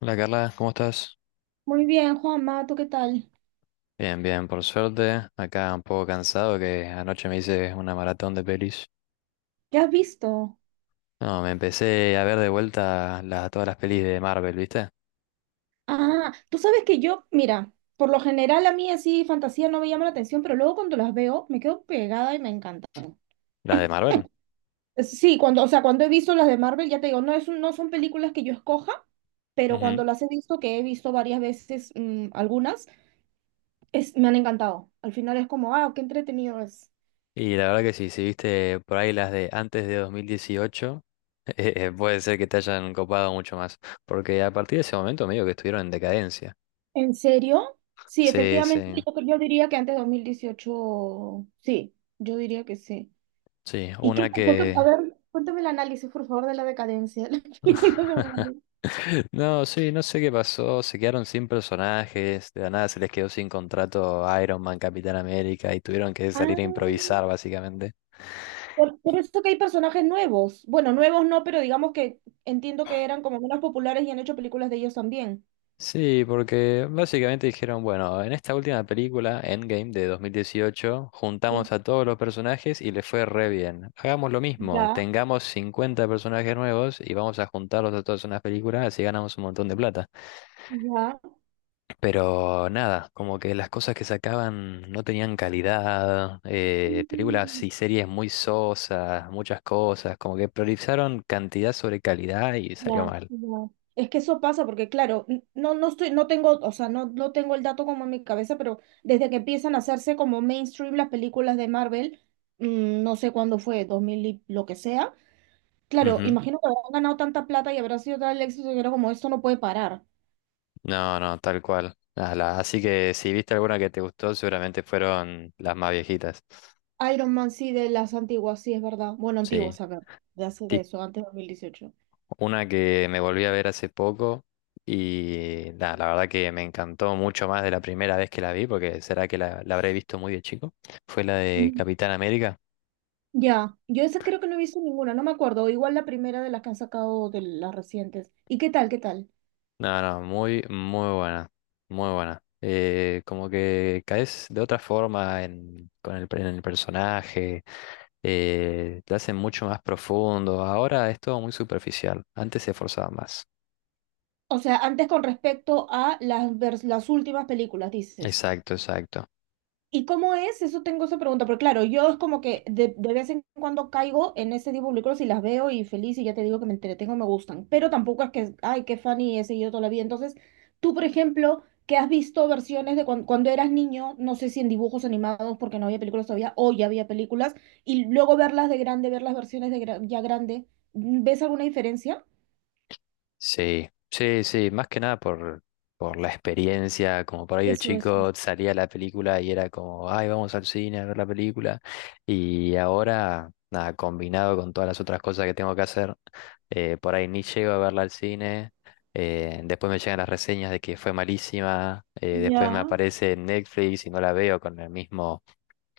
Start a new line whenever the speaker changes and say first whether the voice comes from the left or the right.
left: Hola Carla, ¿cómo estás?
right: Muy bien, Juanma, ¿tú qué tal?
left: Bien, bien, por suerte. Acá un poco cansado que anoche me hice una maratón de pelis.
right: ¿Qué has visto?
left: No, me empecé a ver de vuelta todas las pelis de Marvel, ¿viste?
right: Ah, tú sabes que yo, mira, por lo general a mí así fantasía no me llama la atención, pero luego cuando las veo me quedo pegada y me encantan.
left: Las de Marvel.
right: Sí, cuando, o sea, cuando he visto las de Marvel, ya te digo, no es, no son películas que yo escoja, pero
left: Ujú.
right: cuando las he visto, que he visto varias veces, algunas, es, me han encantado. Al final es como, ah, qué entretenido es.
left: Y la verdad que sí, si viste por ahí las de antes de 2018, puede ser que te hayan copado mucho más. Porque a partir de ese momento medio que estuvieron en decadencia.
right: ¿En serio? Sí,
left: Sí,
right: efectivamente,
left: sí,
right: yo diría que antes de 2018 sí, yo diría que sí.
left: sí.
right: ¿Y qué?
left: Una
right: ¿Por qué? A
left: que...
right: ver, cuéntame el análisis, por favor, de la decadencia de la película de Marvel.
left: No, sí, no sé qué pasó. Se quedaron sin personajes. De la nada se les quedó sin contrato Iron Man, Capitán América y tuvieron que salir
right: Ah,
left: a improvisar, básicamente.
right: por eso que hay personajes nuevos. Bueno, nuevos no, pero digamos que entiendo que eran como menos populares y han hecho películas de ellos también.
left: Sí, porque básicamente dijeron, bueno, en esta última película, Endgame de 2018, juntamos
right: Sí.
left: a todos los personajes y les fue re bien. Hagamos lo mismo,
right: Ya,
left: tengamos 50 personajes nuevos y vamos a juntarlos a todos en una película, así ganamos un montón de plata.
right: ya.
left: Pero nada, como que las cosas que sacaban no tenían calidad, películas
right: Mm.
left: y series muy sosas, muchas cosas, como que priorizaron cantidad sobre calidad y salió
right: Ya,
left: mal.
right: ya. Es que eso pasa porque, claro, no estoy, no tengo, o sea, no tengo el dato como en mi cabeza, pero desde que empiezan a hacerse como mainstream las películas de Marvel, no sé cuándo fue, 2000 y lo que sea. Claro,
left: Ujú.
right: imagino que habrán ganado tanta plata y habrá sido tal el éxito que era como esto no puede parar.
left: No, no, tal cual. Ah, así que si viste alguna que te gustó, seguramente fueron las más viejitas.
right: Iron Man sí, de las antiguas, sí, es verdad. Bueno,
left: Sí,
right: antiguas, a ver, de hace de
left: tip,
right: eso, antes de 2018.
left: una que me volví a ver hace poco y nada, la verdad que me encantó mucho más de la primera vez que la vi, porque será que la habré visto muy de chico, fue la de
right: Mm.
left: Capitán América.
right: Ya. Yo esa creo que no he visto ninguna, no me acuerdo. Igual la primera de las que han sacado de las recientes. ¿Y qué tal, qué tal?
left: No, no, muy, muy buena, muy buena. Como que caes de otra forma en, con el, en el personaje, te hacen mucho más profundo. Ahora es todo muy superficial, antes se esforzaba más.
right: O sea, antes con respecto a las últimas películas, dices.
left: Exacto, exacto.
right: ¿Y cómo es? Eso tengo esa pregunta, pero claro, yo es como que de vez en cuando caigo en ese tipo de películas y las veo y feliz y ya te digo que me entretengo, me gustan, pero tampoco es que, ay, qué funny he seguido toda la vida. Entonces, tú, por ejemplo, que has visto versiones de cuando, eras niño, no sé si en dibujos animados porque no había películas todavía, o ya había películas, y luego verlas de grande, ver las versiones de ya grande, ¿ves alguna diferencia?
left: Sí, sí, sí, más que nada por la experiencia, como por ahí de
right: Eso, eso.
left: chico salía la película y era como, ay, vamos al cine a ver la película. Y ahora, nada, combinado con todas las otras cosas que tengo que hacer, por ahí ni llego a verla al cine, después me llegan las reseñas de que fue malísima, después me
right: Ya.
left: aparece en Netflix y no la veo con el mismo,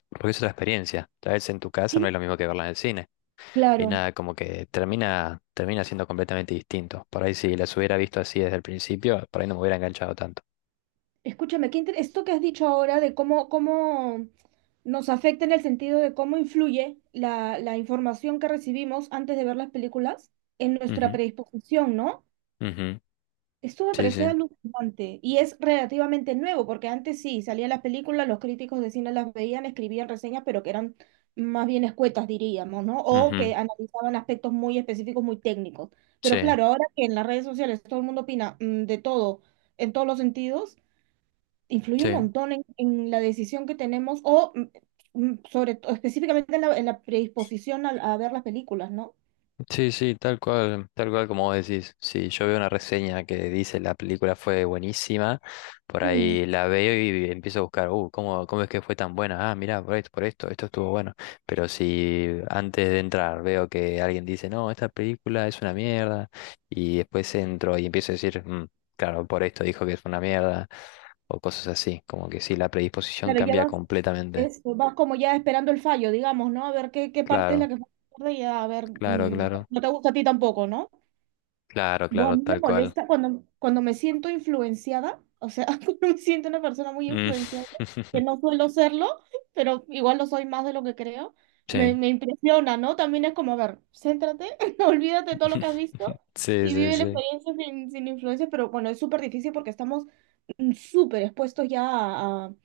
left: porque es otra experiencia, tal vez en tu casa no es
right: Sí.
left: lo mismo que verla en el cine. Y
right: Claro.
left: nada, como que termina siendo completamente distinto. Por ahí si las hubiera visto así desde el principio, por ahí no me hubiera enganchado tanto.
right: Escúchame, qué esto que has dicho ahora de cómo, cómo nos afecta en el sentido de cómo influye la información que recibimos antes de ver las películas en nuestra
left: Ujú,
right: predisposición, ¿no?
left: ujú.
right: Esto me
left: Sí,
right: parece
left: sí,
right: alucinante y es relativamente nuevo, porque antes sí, salían las películas, los críticos de cine las veían, escribían reseñas, pero que eran más bien escuetas, diríamos, ¿no? O
left: ujú.
right: que analizaban aspectos muy específicos, muy técnicos. Pero
left: Sí,
right: claro, ahora que en las redes sociales todo el mundo opina de todo, en todos los sentidos influye un
left: sí.
right: montón en la decisión que tenemos o sobre todo específicamente en en la predisposición a ver las películas, ¿no?
left: Sí, sí, tal cual como vos decís. Si yo veo una reseña que dice la película fue buenísima, por
right: Mm.
left: ahí la veo y empiezo a buscar, ¿cómo, cómo es que fue tan buena? Ah, mirá, por esto, esto estuvo bueno. Pero si antes de entrar veo que alguien dice, no, esta película es una mierda, y después entro y empiezo a decir, "Mm, claro, por esto dijo que es una mierda, o cosas así, como que sí, la predisposición
right: Claro, ya
left: cambia
right: vas,
left: completamente.
right: eso, vas como ya esperando el fallo, digamos, ¿no? A ver qué, qué parte es
left: Claro,
right: la que falla y a ver,
left: claro, claro,
right: no te gusta a ti tampoco, no.
left: claro,
right: Buah, a
left: claro,
right: mí me
left: tal cual.
right: molesta cuando, cuando me siento influenciada, o sea, cuando me siento una persona muy
left: Mm.
right: influenciada, que no suelo serlo, pero igual lo soy más de lo que creo, me,
left: Sí.
right: me impresiona, ¿no? También es como, a ver, céntrate, olvídate de todo lo que has visto
left: Sí,
right: y
left: sí,
right: vive la
left: sí.
right: experiencia sin, sin influencia, pero bueno, es súper difícil porque estamos súper expuestos ya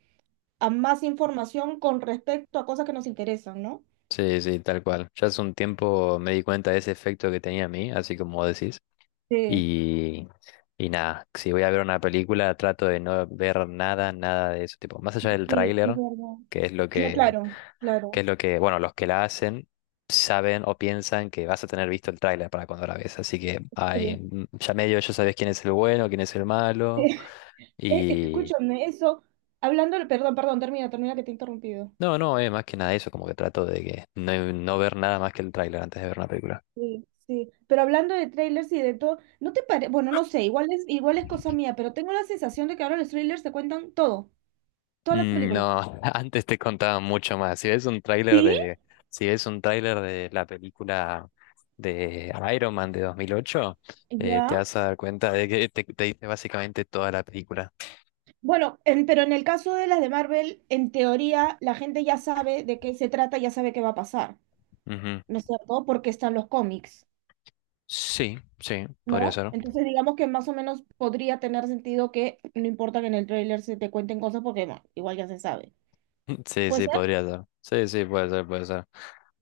right: a más información con respecto a cosas que nos interesan, ¿no?
left: Sí, sí, tal cual. Ya hace un tiempo me di cuenta de ese efecto que tenía a mí, así como vos decís.
right: Sí,
left: Y, y nada, si voy a ver una película, trato de no ver nada, nada de eso. Tipo, más allá del
right: sí, es
left: tráiler,
right: verdad.
left: que es lo que,
right: Claro, claro.
left: los que la hacen saben o piensan que vas a tener visto el tráiler para cuando la ves. Así que ay,
right: Sí.
left: mm, ya medio ya sabes quién es el bueno, quién es el malo.
right: Escúchame, eso, hablando, perdón, perdón, termina, termina que te he interrumpido.
left: No, no, es más que nada eso, como que trato de que no, no ver nada más que el tráiler antes de ver una película.
right: Sí, sí, pero hablando de trailers y de todo, ¿no te parece? Bueno, no sé, igual es cosa mía, pero tengo la sensación de que ahora los trailers te cuentan todo, toda la
left: Mm,
right: película.
left: no, antes te contaba mucho más. Si ves un tráiler
right: Sí,
left: de, si ves un tráiler de la película de Iron Man de 2008, te
right: ya.
left: vas a dar cuenta de que te dice básicamente toda la película.
right: Bueno, pero en el caso de las de Marvel, en teoría, la gente ya sabe de qué se trata, ya sabe qué va a pasar,
left: Ujú.
right: ¿no es cierto? Porque están los cómics,
left: Sí, sí, podría
right: ¿no?
left: ser.
right: Entonces, digamos que más o menos podría tener sentido que no importa que en el tráiler se te cuenten cosas porque, bueno, igual ya se sabe.
left: Sí,
right: Puede
left: sí,
right: ser.
left: podría ser. Sí, sí, puede ser, puede ser.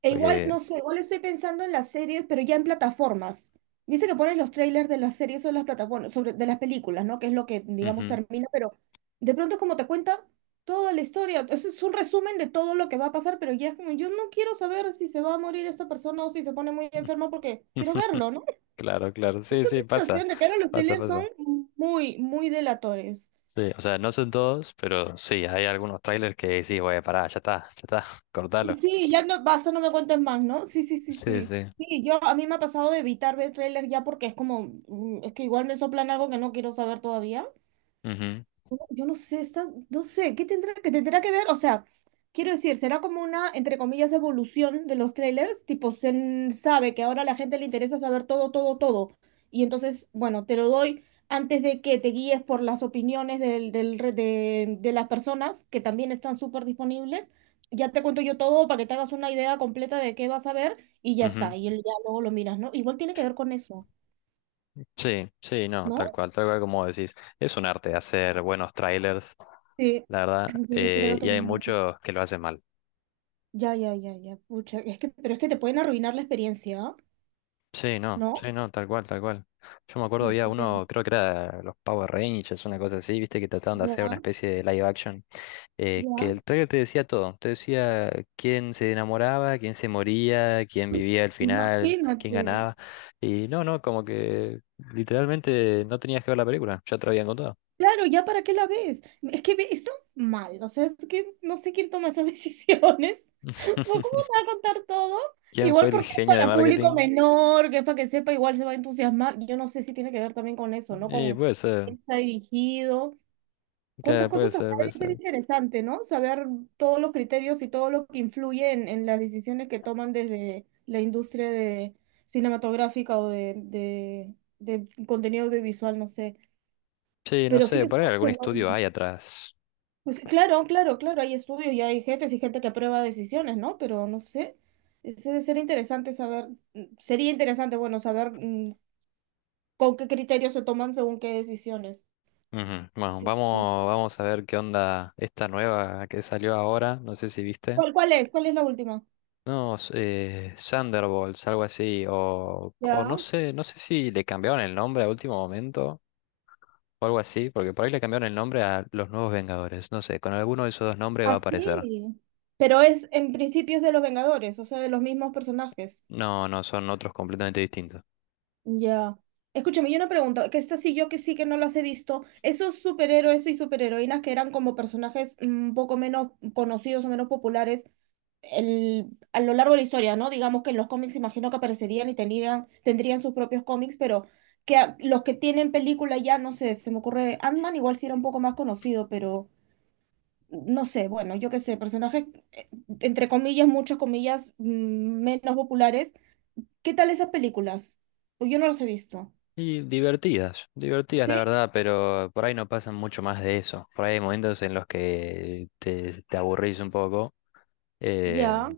right: E igual,
left: Porque...
right: no sé, igual estoy pensando en las series, pero ya en plataformas. Dice que pones los trailers de las series o de las plataformas, sobre, de las películas, ¿no? Que es lo que, digamos,
left: ujú.
right: termina, pero de pronto es como te cuenta toda la historia. Ese es un resumen de todo lo que va a pasar, pero ya es como, yo no quiero saber si se va a morir esta persona o si se pone muy enferma porque quiero verlo, ¿no?
left: Claro, claro, sí,
right: Esa
left: sí, pasa,
right: sensación de que ahora los
left: pasa,
right: trailers son
left: pasa.
right: muy, muy delatores.
left: Sí, o sea, no son todos, pero sí, hay algunos trailers que sí, güey, pará, ya está,
right: Sí,
left: cortalo.
right: sí, ya no, basta, no me cuentes más, ¿no? Sí, sí, sí,
left: Sí,
right: sí.
left: sí.
right: Sí, yo a mí me ha pasado de evitar ver tráiler ya porque es como, es que igual me soplan algo que no quiero saber todavía.
left: Ujú,
right: Yo no sé, está, no sé, ¿qué tendrá que ver? O sea, quiero decir, será como una, entre comillas, evolución de los trailers, tipo, sabe que ahora a la gente le interesa saber todo, todo, todo. Y entonces, bueno, te lo doy antes de que te guíes por las opiniones de las personas que también están súper disponibles. Ya te cuento yo todo para que te hagas una idea completa de qué vas a ver y ya
left: ujú.
right: está. Ya luego lo miras, ¿no? Igual tiene que ver con eso,
left: Sí, sí, no,
right: ¿no?
left: tal cual como decís. Es un arte hacer buenos trailers,
right: Sí,
left: la verdad,
right: yo lo creo
left: y hay
right: también.
left: muchos que lo hacen mal.
right: Ya, ya, ya, ya, pucha, es que, pero es que te pueden arruinar la experiencia, ¿ah?
left: Sí, no, sí,
right: ¿No?
left: no, tal cual, tal cual. Yo me acuerdo
right: No
left: había
right: sé,
left: uno, creo que era los Power Rangers, una cosa así, viste, que trataban de hacer una
right: ya,
left: especie de live action, que
right: ya,
left: el trailer te decía todo, te decía quién se enamoraba, quién se moría, quién vivía al final, quién
right: imagínate.
left: ganaba, y no, no, como que literalmente no tenías que ver la película, ya te lo habían contado.
right: Claro, ya para qué la ves. Es que eso mal, o sea, es que no sé quién toma esas decisiones. ¿O ¿cómo te va a contar todo?
left: ¿Quién fue
right: Igual
left: el
right: porque es
left: genio de
right: para público
left: marketing?
right: menor, que es para que sepa, igual se va a entusiasmar. Yo no sé si tiene que ver también con eso, ¿no?
left: Y
right: Con
left: puede ser,
right: quién está dirigido.
left: que
right: ¿Cuántas
left: puede
right: cosas habrá?
left: ser, puede
right: Debe ser
left: ser.
right: interesante, ¿no? Saber todos los criterios y todo lo que influye en las decisiones que toman desde la industria de cinematográfica o de contenido audiovisual, no sé.
left: Sí, no
right: Pero sí
left: sé,
right: que
left: por ahí
right: todo
left: algún
right: se
left: estudio hay atrás.
right: pues, sí, claro, hay estudios y hay jefes y gente que aprueba decisiones, ¿no? Pero no sé. Ese debe ser interesante saber, sería interesante, bueno, saber con qué criterios se toman según qué decisiones.
left: Ujú. Bueno,
right: Sí, sí.
left: vamos, vamos a ver qué onda esta nueva que salió ahora. No sé si viste.
right: ¿Cuál, cuál es? ¿Cuál es la última?
left: No, Thunderbolts, algo así. O no
right: Ya.
left: sé, no sé si le cambiaron el nombre a último momento o algo así, porque por ahí le cambiaron el nombre a los Nuevos Vengadores. No sé, con alguno de esos dos nombres va a aparecer.
right: Así. Pero es en principios de los Vengadores, o sea, de los mismos personajes.
left: No, no, son otros completamente distintos.
right: Ya. Escúchame, yo una pregunta, que esta sí yo que sí que no las he visto. Esos superhéroes y superheroínas que eran como personajes un poco menos conocidos o menos populares el, a lo largo de la historia, ¿no? Digamos que en los cómics imagino que aparecerían y tenían, tendrían sus propios cómics, pero que los que tienen película ya, no sé, se me ocurre Ant-Man igual sí era un poco más conocido, pero no sé, bueno, yo qué sé, personajes, eh, entre comillas, muchas comillas, menos populares. ¿Qué tal esas películas? Pues yo no las he visto.
left: Y divertidas, divertidas la
right: ¿Sí?
left: verdad, pero por ahí no pasan mucho más de eso. Por ahí hay momentos en los que te aburrís un poco.
right: Ya.
left: Em,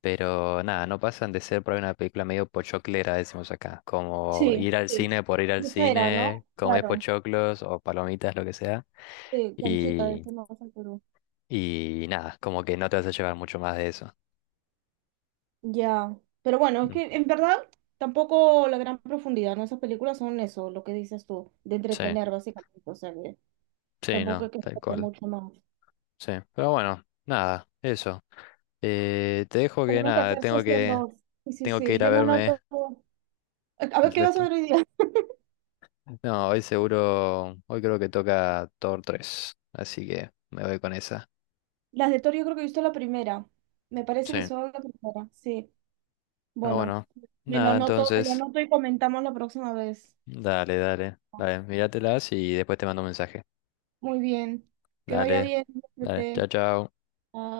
left: pero nada, no pasan de ser por ahí una película medio pochoclera, decimos acá. Como
right: Sí,
left: ir al
right: sí.
left: cine por ir al
right: Mucha era,
left: cine,
right: ¿no?
left: comer
right: Claro,
left: pochoclos o palomitas, lo que sea.
right: sí, Conchita,
left: Y,
right: eso no pasa en Perú.
left: y nada, como que no te vas a llevar mucho más de eso.
right: Ya, pero bueno, es
left: Mm,
right: que en verdad tampoco la gran profundidad, ¿no? Esas películas son eso, lo que dices tú, de
left: sí,
right: entretener básicamente, o sea, que
left: sí,
right: tampoco
left: no,
right: hay que
left: tal
right: sacar
left: cual.
right: mucho más.
left: Sí, pero bueno, nada, eso. Te dejo que
right: Tenemos que
left: nada,
right: hacer sesión dos. Sí, sí,
left: tengo que
right: sí,
left: ir a
right: yo me
left: verme
right: anoto. A
left: el
right: ver, ¿qué vas a
left: resto.
right: ver hoy día?
left: No, hoy seguro, hoy creo que toca Thor 3 así que me voy con esa.
right: Las de Thor yo creo que he visto la primera. Me parece que
left: Sí.
right: solo la primera. Sí.
left: Ah,
right: Bueno,
left: bueno. Nada,
right: me lo
left: entonces.
right: anoto y comentamos la próxima vez.
left: Dale, dale. Dale, míratelas y después te mando un mensaje.
right: Muy bien. Que vaya
left: Dale,
right: bien.
left: dale. Chao,
right: Cuídate.
left: chao.
right: Te